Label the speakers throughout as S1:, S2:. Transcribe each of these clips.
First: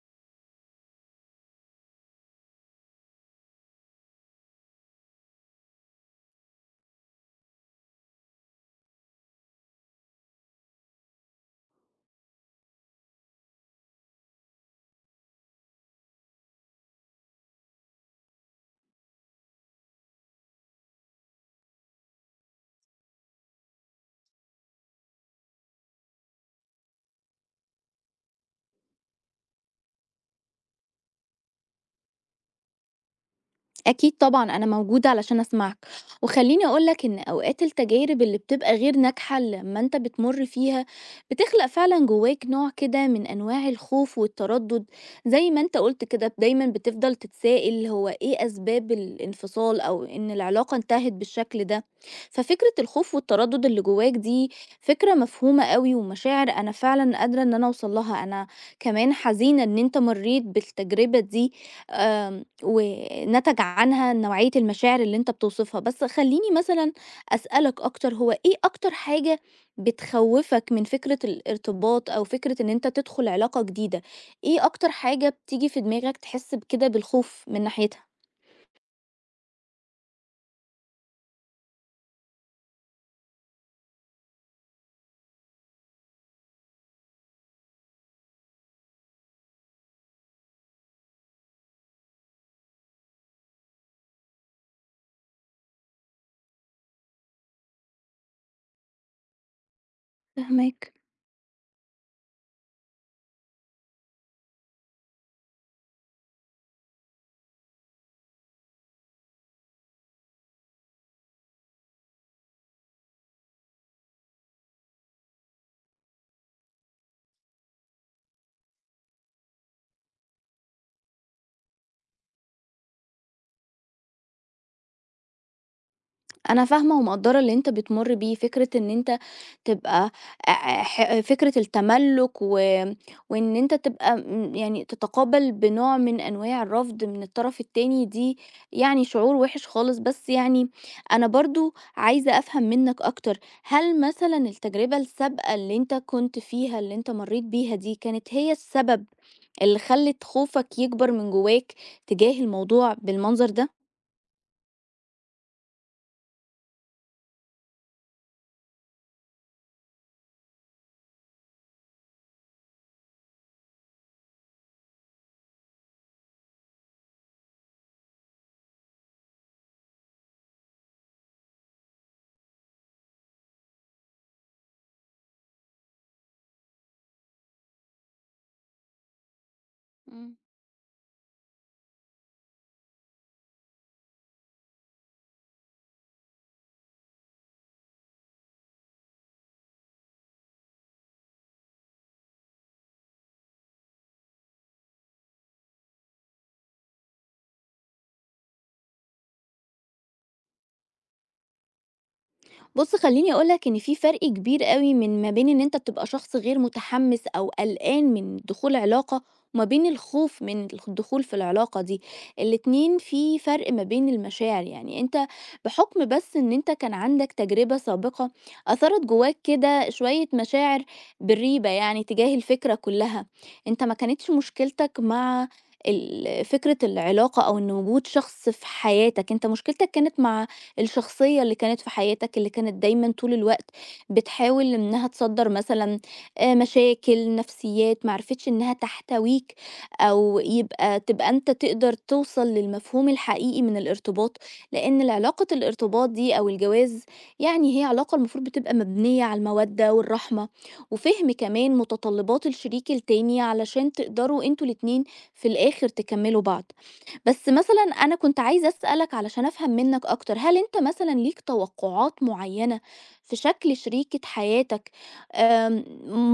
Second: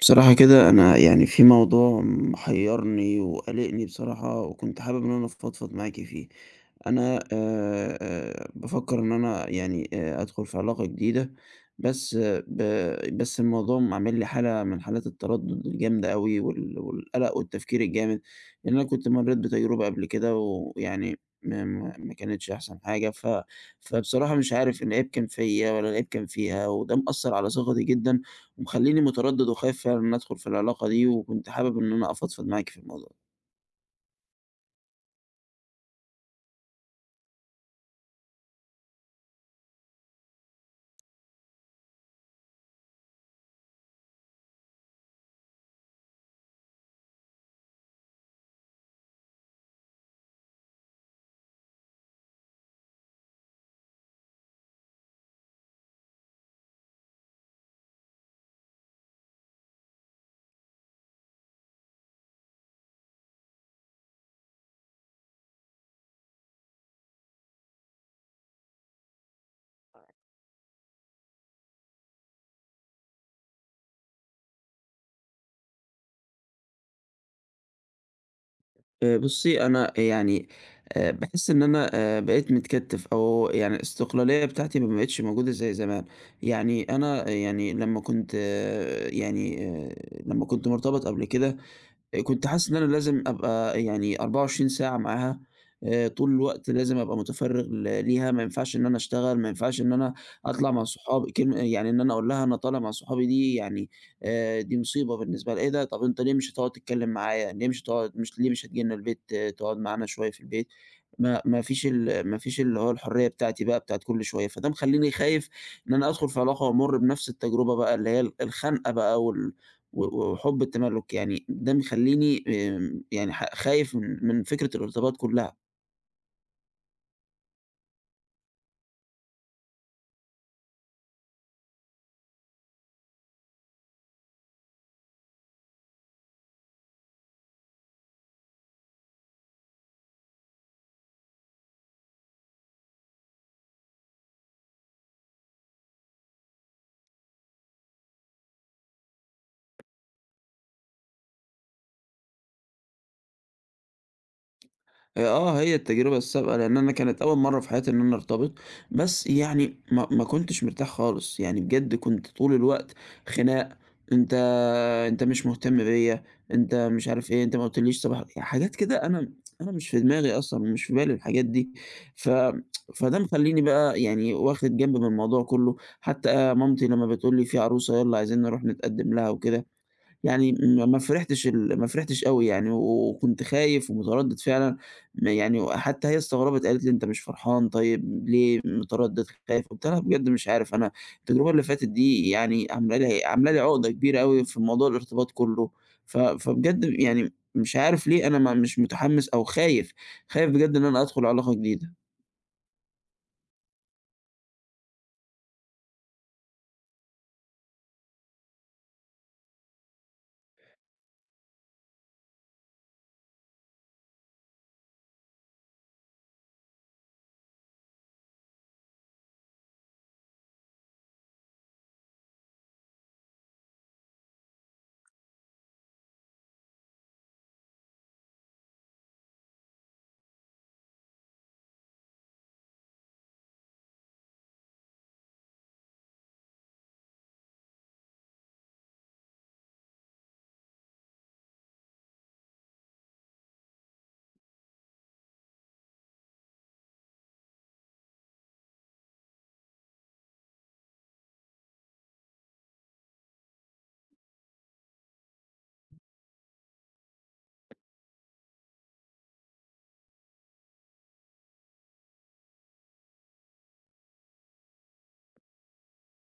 S1: بصراحة كده أنا يعني في موضوع محيرني وقلقني بصراحة، وكنت حابب إن أنا أفضفض معاكي فيه. أنا بافكّر إن أنا يعني أدخل في علاقة جديدة، بس آه، ب بس الموضوع عامل لي حالة من حالات التردُّد الجامدة أوي، والقلق والتفكير الجامد، لإن أنا كنت مرّيت بتجربة قبل كده، ويعني ما كانتش أحسن حاجة. فبصراحة مش عارف العيب كان فيّا والّا العيب كان فيها، وده مأثّر على ثقتي جدًا، ومخلّيني متردِّد وخايف فعلًا إن أدخل في العلاقة دي، وكنت حابب إن أنا أفضفض معاكِ في الموضوع.
S2: أكيد طبعًا، أنا موجودة علشان أسمعك، وخلّيني أقول لك إن أوقات التجارب اللي بتبقى غير ناجحة لمّا أنت بتمُر فيها، بتخلق فعلًا جواك نوع كده من أنواع الخوف والتردُّد. زي ما أنت قُلت كده دايمًا بتفضل تتسائل هو إيه أسباب الانفصال أو إن العلاقة انتهت بالشكل ده. ففكرة الخوف والتردُّد اللي جواك دي فكرة مفهومة أوي، ومشاعر أنا فعلًا قادرة إن أنا أوصل لها. أنا كمان حزينة إن أنت مرّيت بالتجربة دي، ونتج عنها نوعية المشاعر اللي أنت بتوصفها. بس خلّيني مثلًا أسألك أكتر، هو إيه أكتر حاجة بتخوّفك من فكرة الارتباط أو فكرة إن أنت تدخل علاقة جديدة؟ إيه أكتر حاجة بتيجي في دماغك تحس بكده بالخوف من ناحيتها؟
S1: بُصّي، أنا يعني باحس إن أنا بقيت متكتِّف، أو يعني الاستقلالية بتاعتي ما بقِتش موجودة زي زمان. يعني أنا، يعني لمّا كنت مرتبط قبل كده. كنت حاسس إن أنا لازم أبقى يعني 24 ساعة معاها، طول الوقت لازم أبقى متفرِّغ ليها، ما ينفعش إن أنا أشتغل، ما ينفعش إن أنا أطلع مع
S2: فاهماك.
S1: صحابي. كلمة يعني إن أنا أقول لها أنا طالع مع صحابي دي، يعني دي مصيبة بالنسبة لها. إيه ده! طَب أنت ليه مش هتقعد تتكلّم معايا، ليه مش هتيجي لنا البيت، تقعد معانا شوية في البيت؟ ما فيش اللي هو الحرية بتاعتي بقى بتاعة كل شوية، فده مخلّيني خايف إن أنا أدخُل في علاقة وأمُر بنفس التجربة بقى، اللي هي الخنقة بقى، وال و وحُب التملُّك. يعني ده مخلّيني، يعني خايف من فكرة الارتباط كُلّها.
S2: أنا فاهمة ومقدّرة اللي أنت بتمُر بيه، فكرة إن أنت تبقى ح فكرة التملُّك، وإن أنت تبقى يعني تتقابل بنوع من أنواع الرفض من الطرف التاني دي، يعني شعور وِحِش خالص. بس يعني أنا برضه عايزة أفهم منّك أكتر. هل مثلًا التجربة السابقة اللي أنت كنت فيها، اللي أنت مرّيت بيها دي، كانت هي السبب اللي خلِّت خوفك يكبر من جوّاك تجاه الموضوع بالمنظر ده؟
S1: هي التجربة السابقة، لإن أنا كانت أول مرّة في حياتي إن أنا أرتبط، بس يعني ما كنتش مرتاح خالص. يعني بجد كنت طول الوقت خناق. أنت أنت مش مهتم بيّا، أنت مش عارف إيه، أنت ما قُلتليش صباح حاجات كده. أنا مش في دماغي أصلًا ومش في بالي الحاجات دي. ف فده مخلّيني بقى يعني واخد جنب من الموضوع كلّه. حتى مامتي لمّا بتقول لي في عروسة، يالّا عايزين نروح نتقدّم لها وكده،
S2: إمم.
S1: يعني ما فرحتش أوي يعني، و- وكنت خايف ومتردد فعلًا. ما يعني حتى هي استغربت قالت لي: "أنت مش فرحان، طيب ليه متردد خايف؟" قُلت لها: "بجد مش عارف، أنا التجربة اللي فاتت دي يعني عاملة لي عقدة كبيرة أوي في موضوع الارتباط كلّه، فبجد يعني مش عارف ليه أنا ما مش متحمس أو خايف، خايف بجد إن أنا أدخل علاقة جديدة."
S2: بُص خلّيني أقول لك إن في فرق كبير أوي من ما بين إن أنت بتبقى شخص غير متحمّس أو قلقان من دخول علاقة، وما بين الخوف من الدخول في العلاقة دي. الاتنين في فرق ما بين المشاعر، يعني أنت بحُكم بس إن أنت كان عندك تجربة سابقة أثَرت جواك كده شوية مشاعر بالريبة يعني تجاه الفكرة كلّها. أنت ما كانتش مشكلتك مع فكرة العلاقة أو إن وجود شخص في حياتك. أنت مشكلتك كانت مع الشخصية اللي كانت في حياتك، اللي كانت دايمًا طول الوقت بتحاول إنها تصدّر مثلًا مشاكل، نفسيّات، ما عرفتش إنها تحتويك، أو تبقى أنت تقدر توصل للمفهوم الحقيقي من الارتباط. لإن العلاقة الارتباط دي أو الجواز يعني هي علاقة المفروض بتبقى مبنية على المودة والرحمة، وفهم كمان متطلبات الشريك التاني علشان تقدروا أنتم الاتنين في الآخر تكمّلوا بعض. بس مثلًا أنا كنت عايزة أسألك علشان أفهم منّك أكتر، هل أنت مثلًا ليك توقعات معيّنة في شكل شريكة حياتك، آمم،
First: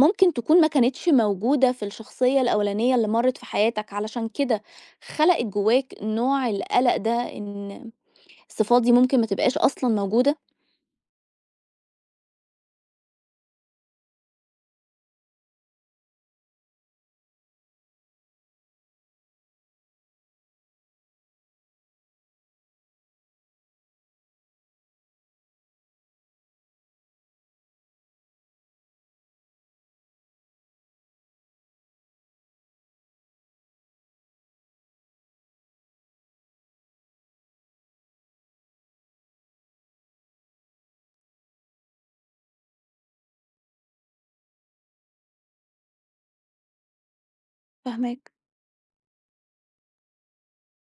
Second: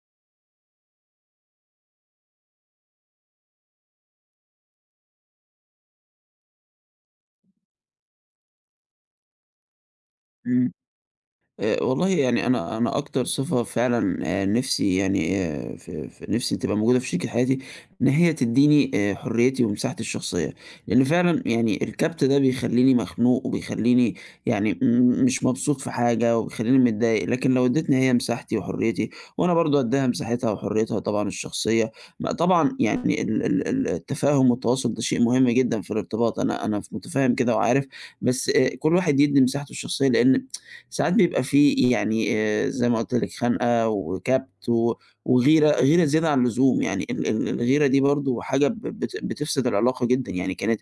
S2: ممكن تكون ما كانتش موجودة في الشخصية الأولانية اللي مرّت في حياتك، علشان كده خلقت جواك نوع القلق ده إن الصفات دي ممكن ما تبقاش أصلًا موجودة؟
S1: إمم. والله يعني أنا أكتر صفة فعلًا، نِفْسي يعني ف ف نِفْسي تبقى موجودة في شريكة حياتي، إن هي تدّيني حريتي ومساحتي الشخصية، لإن فعلًا يعني الكَبْت ده بيخلّيني مخنوق، وبيخلّيني يعني مش مبسوط في حاجة، وبيخلّيني متضايق. لكن لو ادّيتني هي مساحتي وحريتي، وأنا برضه أدّيها مساحتها وحريتها طبعًا الشخصية، ما طبعًا يعني ال ال ال التفاهم والتواصل ده شيء مهم جدًا في الارتباط. أنا مُتفهِّم كده وعارف، بس كل واحد يدّي مساحته الشخصية، لإن ساعات بيبقى في يعني زي ما قُلت لِك خنقة وكَبْت و وغيرة، غيرة زيادة عن اللزوم. يعني ال ال الغيرة دي
S2: فاهماك،
S1: برضه حاجة ب بت بتفسد العلاقة جدًا. يعني كانت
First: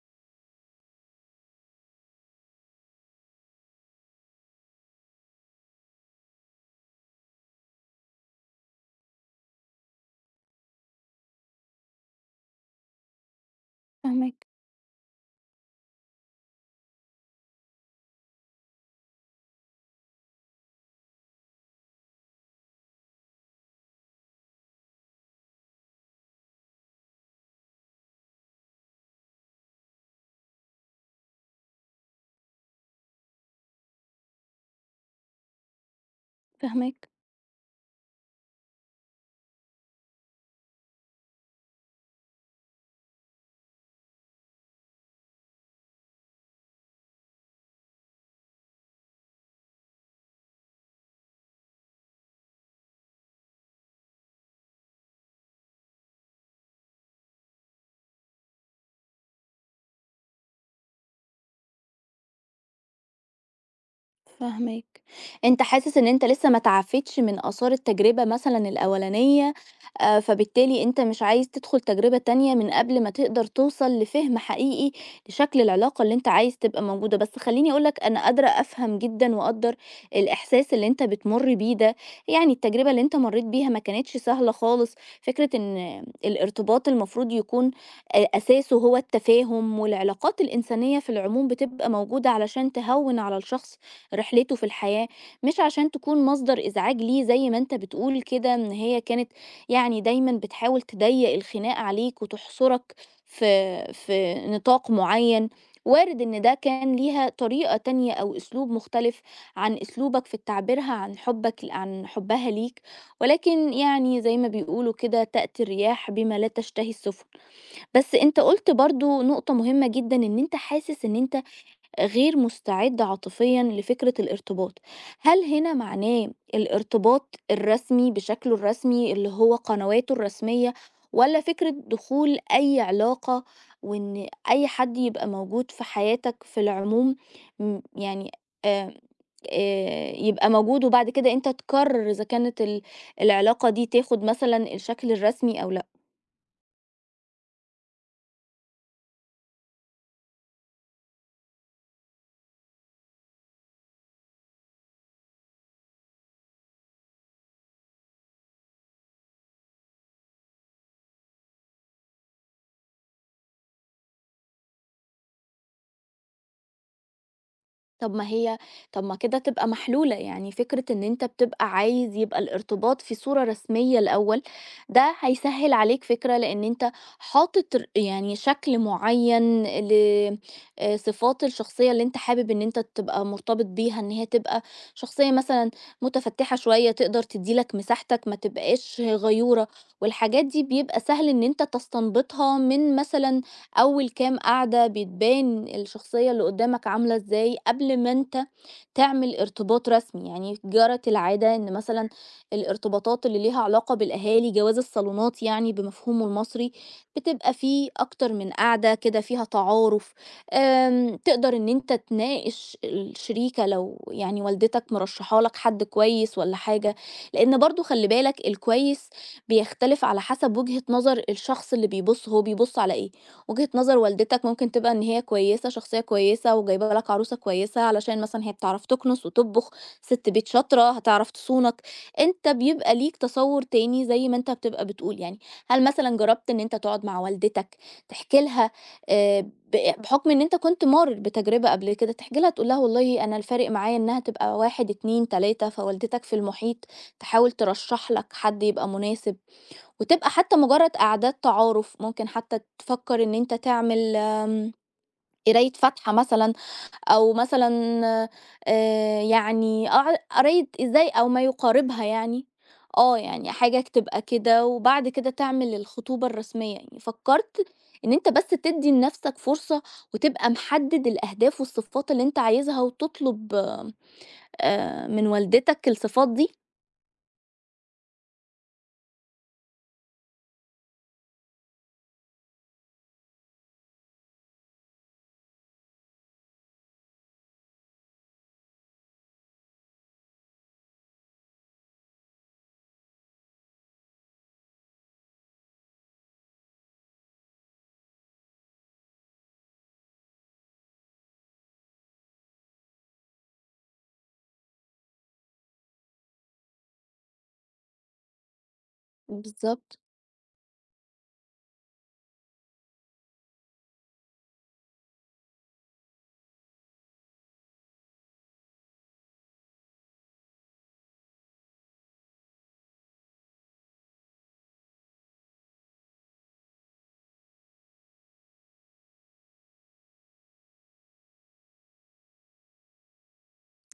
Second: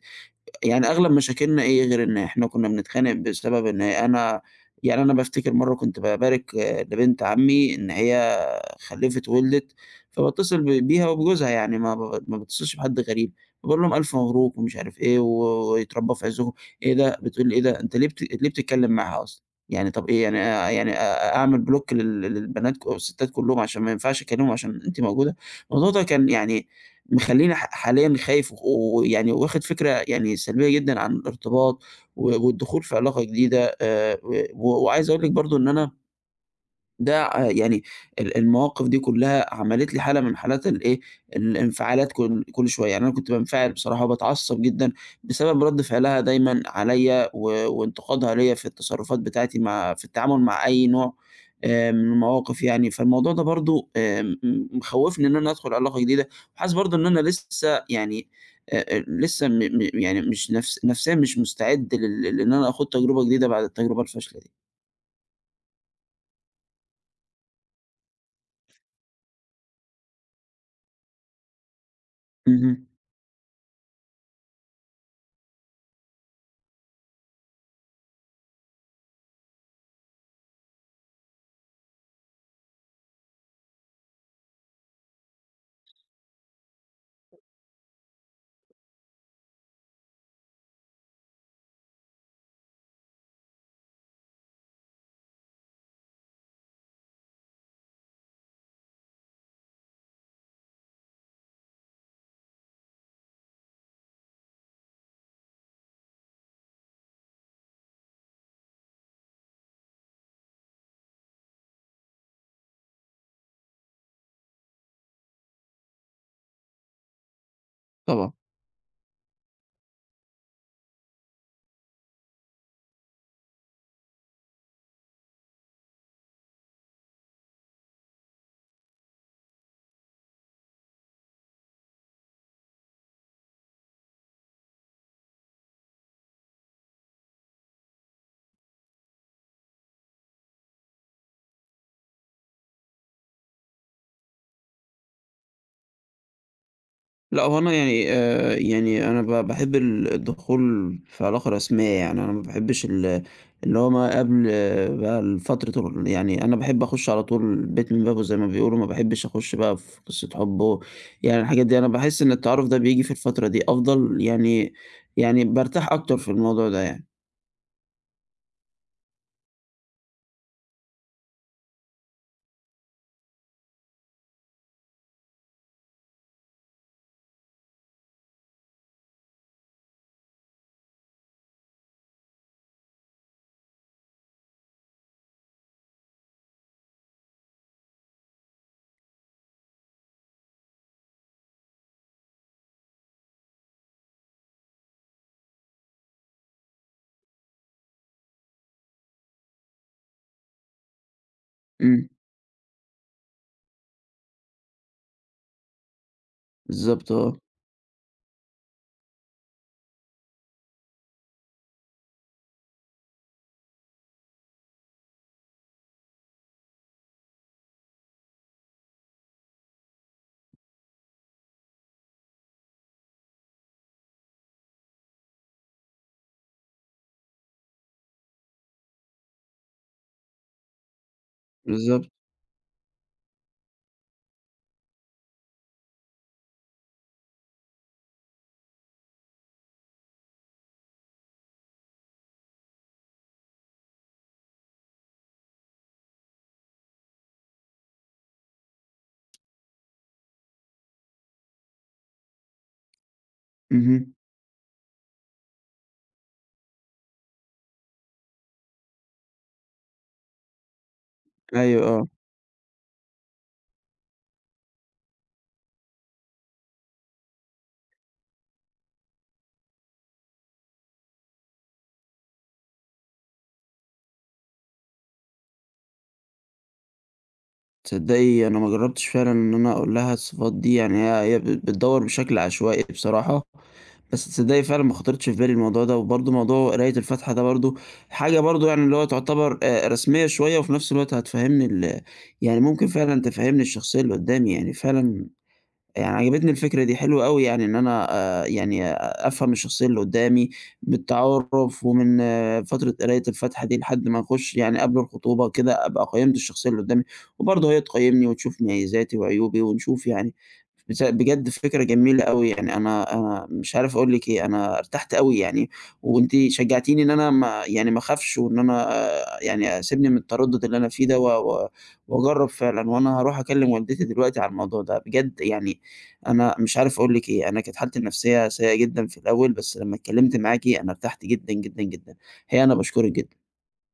S1: يعني أغلب مشاكلنا إيه غير إن إحنا كُنّا بنتخانق بسبب إن أنا بافتكر مرّة كنت بابارك لبنت عمي إن هي خلّفت وولدت، فباتصل بيها وبجوزها، يعني ما باتصلش بحد غريب، باقول لهم ألف
S2: فاهماك،
S1: مبروك ومش عارف إيه، و ويتربّى في عزكم. إيه ده؟ بتقول لي: إيه ده، أنت ليه بتتكلم معاها أصلًا؟ يعني طَب إيه، يعني أعمل بلوك للبنات، الستات كلّهم، عشان ما ينفعش أكلمهم عشان أنتِ موجودة؟ الموضوع ده كان يعني مخلّيني حاليًا خايف، و- ويعني واخد فكرة يعني سلبية جدًا عن الارتباط و والدخول في علاقة جديدة، و و- وعايز أقول لِك برضه إن أنا،
S2: فاهماك.
S1: ده يعني المواقف دي كلّها عملت لي حالة من حالات الإيه، الانفعالات كل شوية. يعني أنا كنت بانفعل بصراحة وباتعصب جدًا بسبب رَد فعلها دايمًا عليَّ، و وانتقادها ليَّ في التصرفات بتاعتي في التعامل مع أي نوع من المواقف يعني. فالموضوع ده برضه مخوّفني إن أنا أدخل علاقة جديدة، وحاسس برضه إن أنا لسه م م يعني مش نفسيًا مش مستعد لإن أنا آخوض تجربة جديدة بعد التجربة الفاشلة دي.
S2: فاهماك. أنت حاسس إن أنت لسه ما اتعافيتش من آثار التجربة مثلًا الأولانية، فبالتالي أنت مش عايز تدخل تجربة تانية من
S1: اهم.
S2: قبل ما تقدر توصل لفهم حقيقي لشكل العلاقة اللي أنت عايز تبقى موجودة. بس خلّيني أقول لك أنا قادرة أفهم جدًا وأقدّر الإحساس اللي أنت بتمُر بيه ده. يعني التجربة اللي أنت مرّيت بيها ما كانتش سهلة خالص. فكرة إن الارتباط المفروض يكون أساسه هو التفاهم، والعلاقات الإنسانية في العموم بتبقى موجودة علشان تهوّن على الشخص رحلته في الحياة، مش عشان تكون مصدر إزعاج ليه زي ما أنت بتقول كده إن هي كانت يعني دايمًا بتحاول تضيّق الخناق عليك وتحصرك في نطاق معيّن. وارد إن ده كان ليها طريقة تانية أو أسلوب مختلف عن أسلوبك في تعبيرها عن حُبّك، عن حُبّها ليك، ولكن يعني زي ما بيقولوا كده تأتي الرياح بما لا تشتهي السفن. بس
S1: طبعًا.
S2: أنت قُلت برضه نقطة مهمة جدًا، إن أنت حاسس إن أنت غير مستعد عاطفيًا لفكرة الارتباط. هل هنا معناه الارتباط الرسمي بشكله الرسمي اللي هو قنواته الرسمية، والّا فكرة دخول أي علاقة وإن أي حد يبقى موجود في حياتك في العموم، يعني آآ يبقى موجود، وبعد كده أنت تقرر إذا كانت العلاقة دي تاخد مثلًا الشكل الرسمي أو لأ؟
S1: لأ، هو أنا يعني أنا باحب الدخول في علاقة رسمية يعني. أنا ما باحبش اللي هو ما قبل، بقى الفترة ال يعني أنا باحب أخش على طول البيت من بابه زي ما بيقولوا، ما باحبش أخش بقى في قصة حب، و يعني الحاجات دي. أنا باحس إن التعارف ده بييجي في الفترة دي أفضل يعني بارتاح أكتر في الموضوع ده يعني.
S2: طب ما هي طب ما كده تبقى محلولة، يعني فكرة إن أنت بتبقى عايز يبقى الارتباط في صورة رسمية الأول، ده هيسهل عليك فكرة، لأن أنت حاطط يعني شكل معين لصفات الشخصية اللي أنت حابب إن أنت تبقى مرتبط بيها، إن هي تبقى شخصية مثلا متفتحة شوية، تقدر تديلك مساحتك، ما تبقاش غيورة. والحاجات دي بيبقى سهل إن أنت تستنبطها من مثلا أول كام قعدة، بتبان الشخصية اللي قدامك عاملة إزاي قبل ما أنت تعمل ارتباط رسمي. يعني جرت العادة إن
S1: إمم.
S2: مثلا الارتباطات اللي ليها علاقة بالأهالي، جواز الصالونات يعني بمفهومه المصري،
S1: بالضبط آه.
S2: بتبقى فيه أكتر من قعدة كده فيها تعارف، تقدر إن أنت تناقش الشريكة، لو يعني والدتك مرشحة لك حد كويس ولا حاجة، لأن برضو خلي بالك الكويس بيختلف على حسب وجهة نظر الشخص اللي بيبص، هو بيبص على إيه. وجهة نظر والدتك ممكن تبقى إن هي كويسة، شخصية كويسة وجايبة لك عروسة كويسة، علشان مثلًا هي بتعرف تكنس وتطبخ، سِت بيت شاطرة هتعرف تصونك.
S1: بالضبط.
S2: أنت بيبقى ليك تصوُّر تاني زي ما أنت بتبقى بتقول يعني. هل مثلًا جرّبت إن أنت تقعد مع والدتك تحكي لها، آآ ب بحُكم إن أنت كنت مَارّ بتجربة قبل كده، تحكي لها تقول لها والله أنا الفارق معايا إنها تبقى 1، 2، 3، فوالدتك في المحيط تحاول ترشّح لك حد يبقى مناسب؟ وتبقى حتى مجرد قعدات تعارف، ممكن حتى تفكّر إن أنت
S1: اهم.
S2: تعمل قراية فاتحة مثلًا، أو مثلًا يعني قراية إزاي أو ما
S1: أيوه
S2: يقاربها
S1: آه.
S2: يعني، يعني حاجة تبقى كده، وبعد كده تعمل الخطوبة الرسمية. يعني فكّرت إن أنت بس تدّي لنَفْسك فرصة، وتبقى محدد الأهداف والصفات اللي أنت عايزها وتطلب من والدتك الصفات دي؟
S1: تصدقي أنا ما جربتش فعلًا إن أنا أقول لها الصفات دي، يعني هي بتدوّر بشكل عشوائي بصراحة. بس تصدقي فعلًا ما خطرتش في بالي الموضوع ده، وبرضه موضوع قراية الفاتحة ده برضه حاجة برضه يعني اللي هو تعتبر رسمية شوية، وفي نفس الوقت هتفهّمني يعني ممكن فعلًا تفهّمني الشخصية اللي قدّامي. يعني فعلًا، يعني عجبتني الفكرة دي، حلوة أوي يعني إن أنا يعني أ أفهم الشخصية اللي قدّامي بالتعارُف، ومن فترة قراية الفاتحة دي لحد ما نخُش، يعني قبل الخطوبة كده أبقى قيّمت الشخصية اللي قدّامي، وبرضه هي تقيّمني وتشوف مميزاتي وعيوبي
S2: بالضبط.
S1: ونشوف يعني. بس بجد فكرة جميلة أوي، يعني أنا مش عارف أقول لِك إيه، أنا ارتحت أوي يعني. وأنتِ شجّعتيني إن أنا ما أخافش، وإن أنا، يعني سيبني من التردُّد اللي أنا فيه ده، و و وأجرّب فعلًا. وأنا هاروح أكلّم والدتي دلوقتي على الموضوع ده، بجد يعني أنا مش عارف أقول لِك إيه. أنا كانت حالتي النفسية سيئة جدًا في الأول، بس لمّا اتكلمت معاكِ أنا ارتحت جدًا، جدًا، جدًا. الحقيقة أنا باشكرِك جدًا.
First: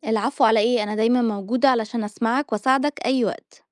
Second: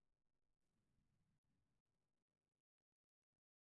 S2: العفو على إيه؟ أنا دايما موجودة علشان أسمعك وأساعدك أي وقت.